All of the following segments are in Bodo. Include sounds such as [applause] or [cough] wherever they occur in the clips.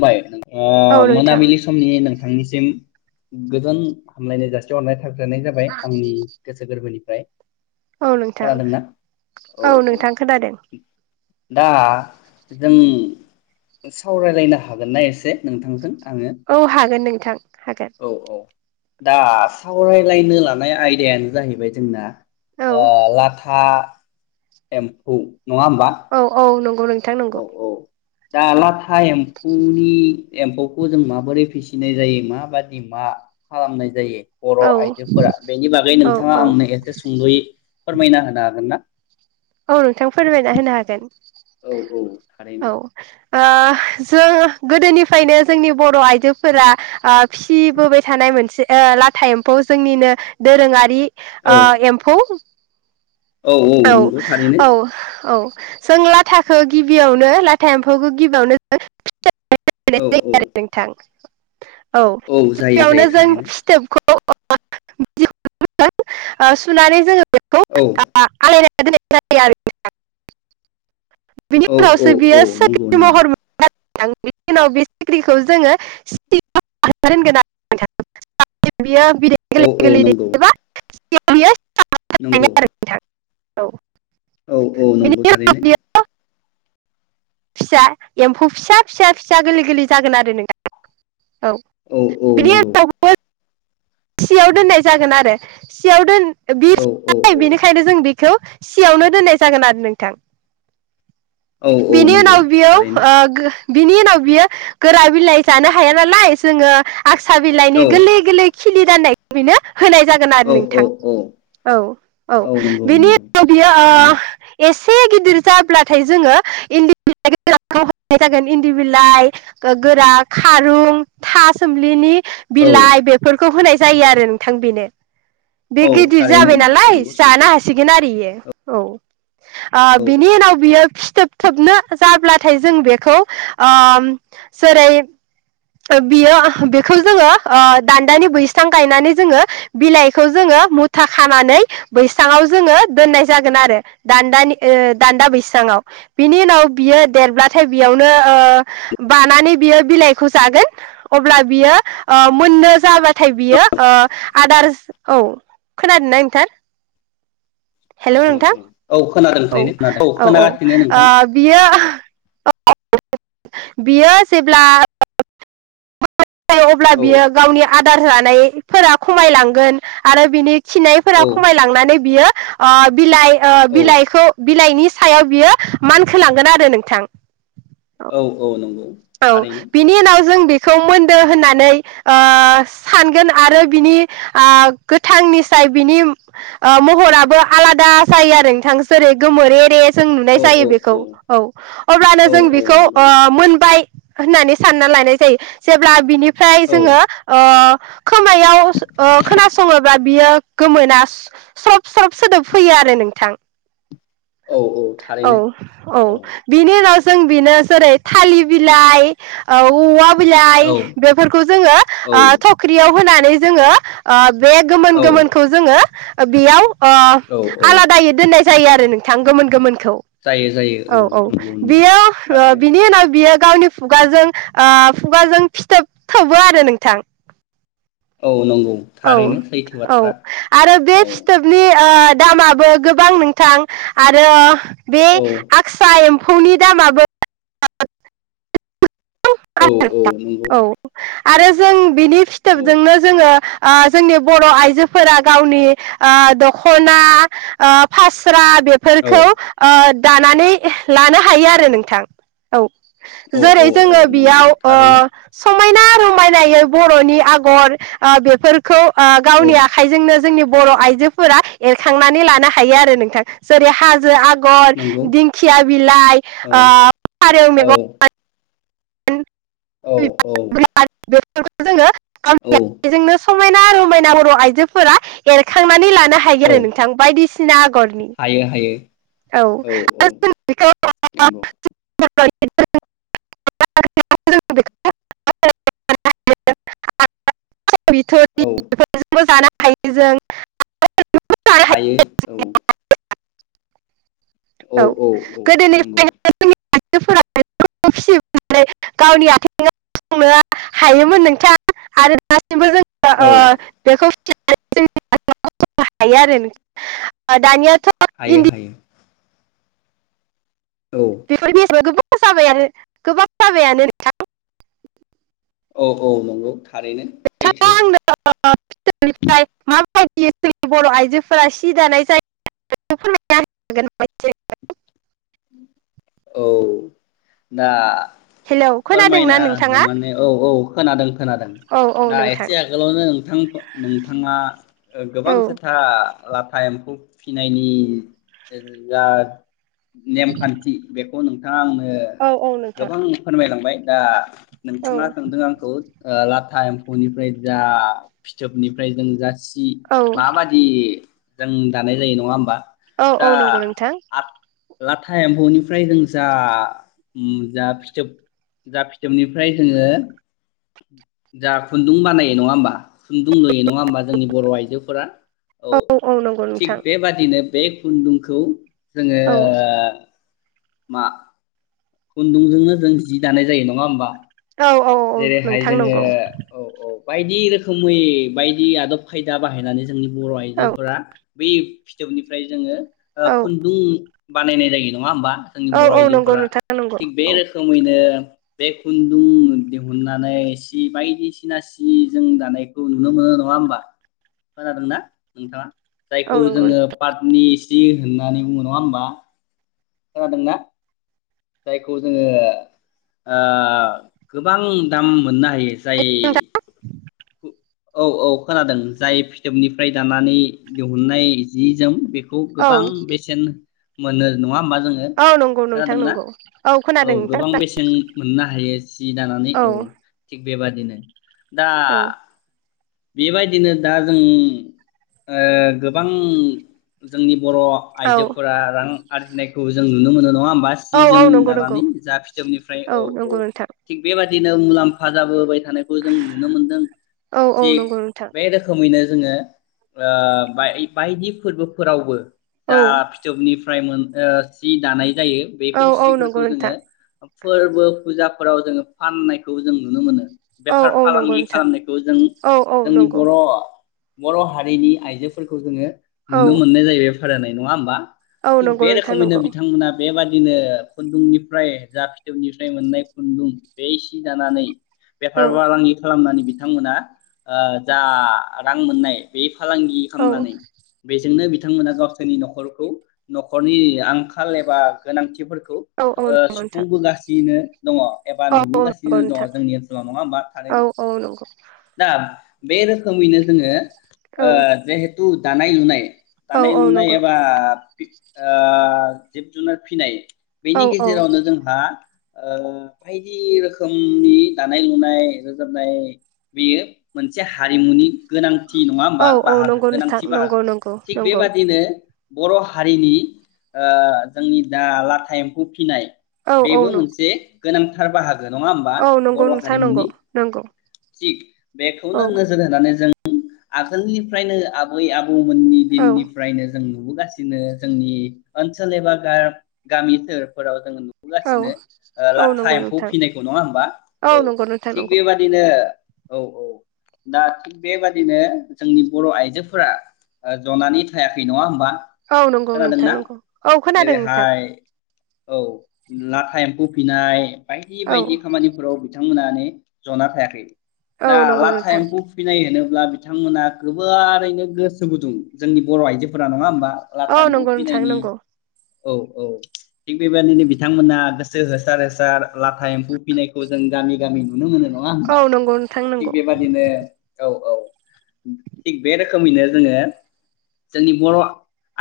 माय ओ औ नोंथां मोनाबिलि समनि नो थांनिसिम गोजोन हामलायनाय जासिहरनाय साबजानाय जाबाय आंनि गोसो गोरबोनिफ्राय। औ नोंथां खोनादोंना? औ नोंथां खोनादों दा जों सावरायलायनो हा हागोन ना एसे नोंथांजों? आङो औ हागोन नों- थां औ औ दा सावरायलायनो लानाय आयदायानो जाहैबाय जोंना औ अ लाथा एम्फौ नङा होमबा औ औ नंगौ नोंथां नंगौ औ औ दा लाथा एम्फौनि एम्फौखौ जों माबोरै फिसिनाय जायो माबादि मा खालामनाय जायो। बर औ आइजोफोरा बेनि बागै औ नोंथाङा औ आंनो एसे सुंदयै फोरमायना होनो हागोन ना? औ नोंथां फोरमायना होनो हागोन। औ औ थारैनो। औ ओ जों गोदोनिफ्रायनो जोंनि बर आइजोफोरा आ फिसिबोबाय थानाय मोनसे ओ लाथा एम्फौ जोंनिनो दोरोङारि औ ओ एम्फौ औ औ नंगौ दा। औ औ जों लाथाखौ गिबियावनो लाथा एम्फौखौ गिबियावनो जों औ औ [unintelligible] नोंथां औ जायो गिबियावनो जायो जों थारैनो फिथोबखौ [unintelligible] ओ सुनानै जोङो बेखौ औ आ [unintelligible] बिनि औ औ उनावसो बियो औ नंगौ सोख्रि नंगौ महर बिनि उनाव बे सिख्रिखौ जोङो [unintelligible] औ औ गोरलै नंगौ। दैयोबा [unintelligible] सिनायगोन नंगौ। आरो नोंथां औ औ औ बिनि नंगौ उनाव थारैनो। बियो फिसा एम्फौ फिसा फिसा फिसा गोरलै गोरलै जागोन आरो नोंथां। औ औ बिनि नंगौ [unintelligible] सियाव दोननाय जागोन आरो सियाव दोन औ औ बिसि औ बेनिखायनो जों बे खौ सियावनो दोननाय जागोन आरो नोंथां। औ औ बेनि नंगौ उनाव बेयाव थारैनो ओ गो बिनि उनाव बियो गोरा बिलाइ जानो हाया नालाय जोङो आक्सा बिलाइनि औ गोरलै गोरलै खिलि जानाय बेनो होनाय जागोन आरो औ औ नोंथां औ औ औ नंगौ बिनि नंगौ उनाव बियो ओ थारैनो एस एसे गिदिर जाब्लाथाय जोङो इन्दि बिलाइ गनाय जागोन इन्दि बिलाइ गोरा खारुं था सोमलिनि औ बिलाइ बेफोरखौ होनाय जायो आरो नोंथां बेनो बे औ गिदिर थारैनो जाबाय नालाय नंगौ जानो सैथो हासिगोन आरो बियो। औ। आ औ बिनि नाव बियो। सिथोब थाबनो जाब्लाथाय जों बेखौ ओ जेरै बियो बेखौ जोङो ओ दान्दानि बैस्रां गायनानै जोङो बिलाइ खौ जो मुथा खानानै बैङाव जोङो दोननाय जागोन आरो द दान्दा बैसाङाव बिनि उनाव बियो देरब्लाथाय बेयावनो ओ बानानै बियो बिलाइखौ जागोन अब्ला बियो ओ मोननो जाबा नाथाय बियो ओ आदारस औ खोनादों ना नोंथां। हेलौ औ नोंथां औ औ खोनादों औ थारैनो खोनादों औ औ खोनागासिनो नोंथां ओ बियो बियो जेब्ला ओ अब्ला औ बियो गावनि आ अदार जानायफोरा खमायलांगोन आरो बिनि खिनायफोरा औ खमायलांनानै बियो ओ बिलाइ ओ औ बिलाइखौ बिलाइनि सायाव बियो मानखोलांगोन आरो नोंथां। औ औ नंगौ। औ थारैनो बिनि उनाव जों बे बेखौ मोनदो होननानै ओ सानगोन आरो बिनि ओ गोथांनिसाय बिनि महराबो आलादा जायो आरो नोंथां जेरै गोमोन एरे जों नुनाय औ जायो औ बेखौ औ अब्लानो औ जों औ बेखौ नंगौ ओ मोनबाय होननानै सानना लायानाय जायो जेब्ला बिनि फ्राय औ जोङो ओ। खोमायाव खोनासङोब्ला बियो गोमोना सब सब सोदोब फैयो आरो नोंथां। औ औ थारैनो औ बिनि उनाव जों बेनो जेरै थाललि लाइ औवाब बिलाइ औ बेफोरखौ जोङो ओ औ थख्रियाव होनानै दै जोङो ओब बे गोमोन औ गोमोनखौ जोङो ओ बेयाव ओ औ औ आलादायै दोननाय जायो आरो नोंथां गोमोन गोमोन खौ जायो जायो औ औ नंगौ नंगौ बियो ओ थारैनो बिनि उनाव बियो गावनि खुगाजों ओ खुगाजों फिथोब थोबो आरो नोंथां। औ नंगौ औ थारैनो सैथो औ बाथ्रा आरो बे औ फिथोबनि ओ दामाबो गोबां नोंथां आरो बे औ आगसा एम्फ फौनि दामाबो ओ औ औ नंगौ [unintelligible] औ आरो जों बिनि औ फिथोबजोंनो जोङो ओ जोंनि बर' आइजोफोरा गावनि ओ दख'ना ओ फास्रा बेफोरखौ औ ओ दानानै लानो हायो आरो नोंथां औ औ जेरै औ औ जोङो नंगौ बेयाव ओ थारैनो स' समायना रमायनायै बर'नि आगर ओ बेफोर। खौ ओ औ गावनि आखाइजोंनो जोंनिब बर' आइजोफोरा एरखांनानै लानो हायो आरो नोंथां जेरै हाजो आग गर नंगौ दिंखिया बिलाइ औ ओब फारौ औ मेगं औ औ फोरखौ औ जोङो [unintelligible] समायना रमायना बर' आइजोफोरा एरखांनानै लानो नो हायो औ आरो नोंथां बायदिसिना आगरनि हायो हायो औ आरो जों बिखौ नंगौ [unintelligible] [unintelligible] [unintelligible] औ [unintelligible] हायो जों [unintelligible] हायो औ‌। औ औ नंगौ गोदोनिफ्रायनो जोंनि आइजोफोरा [unintelligible] गावनि आथेंआव गसंनो हायोमोन नोंथां आरो [unintelligible] औ ओ बेखौ [unintelligible] हायो आरो दानिया हायो हायो। औ बेफोरनि [unintelligible] जाबायानो गोबां जाबायानो नोंथां। औ औ नंगौ। थारैनो नोंथाङा सैथो। [unintelligible] माबायदि बर' आइजोफोरा सि दानाय जायो फोरमाय [unintelligible] औ दा हेलौ खोनादोंना फोरमायना होनो नोंथाङा? माने औ औ। खोनादों। खोनादों औ औ दा नोंथां एसे आगोलावनो नोंथां नोंथाङा औ गोबां खोथा लाथा एम्फौ फिनायनि जा नेमखान्थि बेखौ नों थांआ आंनो नो औ औ नोंथां गोबां फोरमायलांबाय। दा औ नोंथाङा सोंदों आंखौ ला था एम्फौनिफ्राय जा फिथोबनिफ्राय जों जा दि औ माबादि जों दानाय जायो नङा ओमबा? औ औ नंगौ नोंथां। लाथा एम्फौनिफ्राय जों जा उम जा फिथोब जा फिथोबनिफ्राय जोङो जा खुन्दुं बानायो नङा ओमबा खुन्दुं लुयो नङा ओमबा जोंनि बर' आइजोफोरा औ थिग बेबादिनो बे खुन्दुंखौ जोङो औ मा खुन्दुंजोंनो जों जि दानाय जायो नङा ओमबा औ औ औ नोंथां नंगौ औ औ बायदि रोखोमै बायदि आदब खायदा बाहायनानै जोंनि बर' औ आइजोफोरा बि फिथोबनिफ्राय जोङो ओ औ खन्दुं बानायनाय जायो नङा होमबा? जोंनि औ बर' औ नंगौ आइजोफोरा नोंथां नंगौ थिग बे औ रोखोमैनो बे खुन्दुं दिहुननानै सि बायदिसिना सि जों दानायखौ नुनो मोनो नङा होमबा खोनादों ना नोंथाङा? औ जायखौ नंगौ जोङो पाटनि जि होननानै बुङो नङा होमबा? खोनादों ना? जायखौ जोङो ओ गोबां दाम मोननो हायो जाय नोंथां औ औ खोनादों जाय फिथोबनिफ्राय दानानै दिहुननाय जि जोम बे खौ औ गोबां बेसेन मोनो नङा होमबा? जोङो औ नंगौ नोंथां खोनादोंना नंगौ खोनादों औ नोंथां गोबां बेसेन मोननो हायो सि दानानै औ थिग बेबादिनो दा औ बेबायदिनो दा जों ओ गोबां जोंनि बर' औ आइजोफोरा रां आरजिनायखौ जों नुनो मोन नङा होम बा सि औ औ जोम नंगौ नंगौ दानानै जा फिथोबनिफ्राय औ औ नंगौ नोंथां थिग बेबा दिनो मुलाम्फा जाबोबाय थानायखौ जों नुनो मोनदों। औ औ थिक नंगौ नोंथां बे रोखोमैनो जोङो ओ बाय बायदि फोरबोफोरावबो औ जा फिथोबनि फ्राय मोन ओ सि दानाय जायो औ बेफोर औ नंगौ सिफोरखौ नोंथां जोङो फोरबो फुजाफोराव जोङो फाननायखौ जों नुनो मोनो। औ बेफार औ नंगौ फालांगि नोंथां खालामनायखौ जों औ औ जोंनि नंगौ। बर' बर' हारिनि आइजोफोरखौ जोङो औ नुनो मोननाय जायो। [unintelligible] नङा होमबा? औ थिग नंगौ बे नोंथां रोखोमैनो नंगौ बिथांमोना बेबादि बिदिनो खुन्दुंनिफ्राय जा फिथोबनिफ्राय मोननाय खुन्दुं बे सि दानानै बेफार औ फालांगि खालामनानै बिथांमोना ओ जा रां मोननाय बे फालांगि औ खालामनानै बेजोंनो बिथ बिथांमोना गावसोरनि न'खरखौ न'खरनि आंखाल एबा गोनांथिफोर खौ औ औ ओ नंगौ नोंथां सुफुंबोगासिनो दङ एबा औ औ नंगौ नुबोगासिनो दङ नोंथां जोंनि ओनसोलाव नङा होमबा औ थारैनो औ नंगौ दा बे रोखोमैनो जोङो औ ओ जिहेथु दानाय लुनाय औ दानाय औ नुनाय नंगौ एबा ओ जिब जुनार फिनाय औ बेनि औ गेजेरावनो जोंहा ओ बायदि रोखोमनि दानाय लुनाय रोजाबनाय बेयो मोनसे हारिमुनि गोनांथि नङा औ होमबा औ बाहागो नंगौ नोंथां गोनांथि नंगौ बाहागो नंगौ थिग नंगौ बेबादिनो बर' हारिनि ओ जोंनि दा लाथा एम्फौ फिनाय औ औ बेबो नं मोनसे गोनां हा बाहाग औ नंगौ नोंथां नंगौ नंगौ थिक औ बेखौनो नोजोर होनानै जों आगोलनिफ्रायनो आबै आबौ बौ मोननि औ दिननिफ्रायनो जों नुबो गासिनो जोंनि ओनसोल एबा गा गामिफोराव जोङो नु औ बोगासिनो ओ औ लाथा नंगौ एम्फौ नोंथां फिनायखौ नङा होमबा औ नंगौ नोंथां थिग नंगौ बेबादिनो औ औ दा थिग बेबादिनो जोंनि बर' आइजोफोरा ओ ज'नानै थायाखै नङा होमबा औ नंगौ नोंथां खोनादोंना नंगौ औ खोनादों नोंथां जेरैहाय औ लाथा एम्फौ फिनाय बायदि औ बायदि खामानिफोराव बिथांमोनानो जना थायाखै औ दा नंगौ लाथा नोंथां एम्फौ फिनाय होनो अब्ला बिथांमोना गोबारैनो गोसो गुदुं जोंनि बर' आइजो गुना नङा होमबा औ लाथा एम्फौ नंगौ नोंथां फिनायनि नंगौ औ औ थिग बेबायदिनो बिथांमोना गोसो होसार होसार लाथा एम्फौ फिनायखौ जों गामि गामि नुनो मोनो नङा होमबा थां थिग नंगौ बेबादिनो औ औ थिग बे रोखोमैनो जोङो जोंनि बर'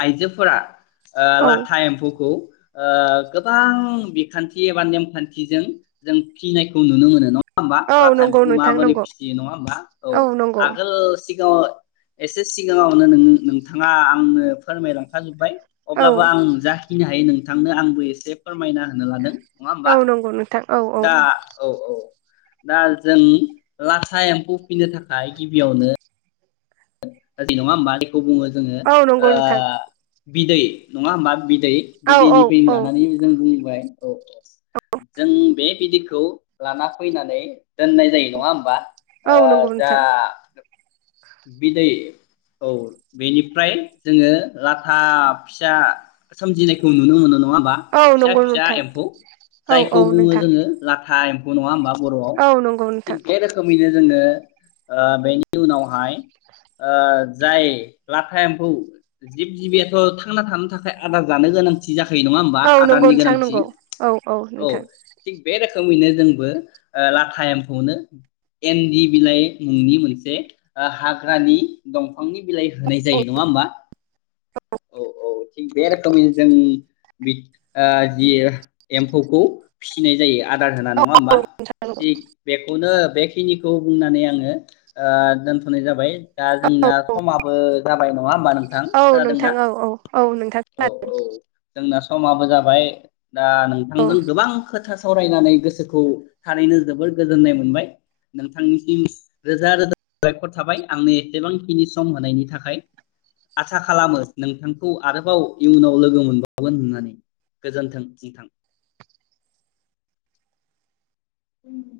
आइजोफोरा ओ औ लाथा एम्फौखौ ओ गोबां बिखान्थि एबा नेमखान्थिजों जों फिनायखौ नुनो मोनो नङा होमबा औ लाथा नंगौ एम्फौखौ नों माबोरै फियो नङा होमबा औ आगोल सिगाङाव एसे सिगाङावनो नों नोंथाङा आंनो फोरमायलांखा जोब्बाय औ अब्लाबो आं जाखिनो हायो नों थांनो आंबो एसे फोरमायना होनो लादों। नङा होमबा औ नंगौ नोंथां औ औ दा औ औ दा जों लाथा एम्फौ फिनो थाखाय गिबियावनो [unintelligible] खौ बुङो जोङो औ नंगौ नोंथां बिदै नङा होमबा बि दै औ औ बिदैनिफ्रायनो औ लानानै जों बुंबाय औ जों बे बिदैखौ लाना फैनानै दोननाय जायो नङा होमबा औ ओ नंगौ दा नोंथां बिदै औ बेनिफ्राय जोङो लाथा फिसा सोमजिनायखौ नुनो मोनो। नङा होमबा औ फिसा नंगौ फिसा नोंथां एम्फौ औ जायखौ औ बुङो नोंथां जोङो लाथ फाइयेमखौ नङा होमबा बेर'आव औ नंगौ नोंथां जोंनो ओ बेनि उनावहाय जों ओ जाय लाथा एम्फौ जिब जिबियाथ' थांना थानो थाखाय आदार जानो गोनांथि जाखा औ नंगौ नोंथां नंगौ औ औ नोंथां। थिग बे रोखोमैनो जोंबो ओ लाथा एमफौनो एन्दि बिलाइ मुंनि मोनसे ओ हाग्रानि दंफांनि बिलाइ होनाय औ जायो नङा होमबा औ औ। थिग बे रोखोमनि जों ओ जि एम्फौखौ फिसिनाय जायो। आदार होना नङा औ होमबा थिग बेखौनो बेखिनिखौ बुंनानै आङो दोन थनाय जाबाय। दा जोंनाया समाबो जाबाय नङा होमबा नोंथां खोनादोंना नोंथां औ औ औ नोंथां औ खोनादों औ जोंना? समाबो जाबाय। दा औ नोंथांजों गोबां खोथा सावरायनानै गोसोखौ थारैनो जोबोर गोजोननाय मोनबाय नोंथांनिसिम रोजा रोजा साबायखर थाबाय आंनो एसेबांखिनि सम होनायनि थाखाय आसा खालामो नोंथांखौ आरोबाव इयुनाव लोगो मोनबावगोन होननानै गोजोनथों नोंथां। उम।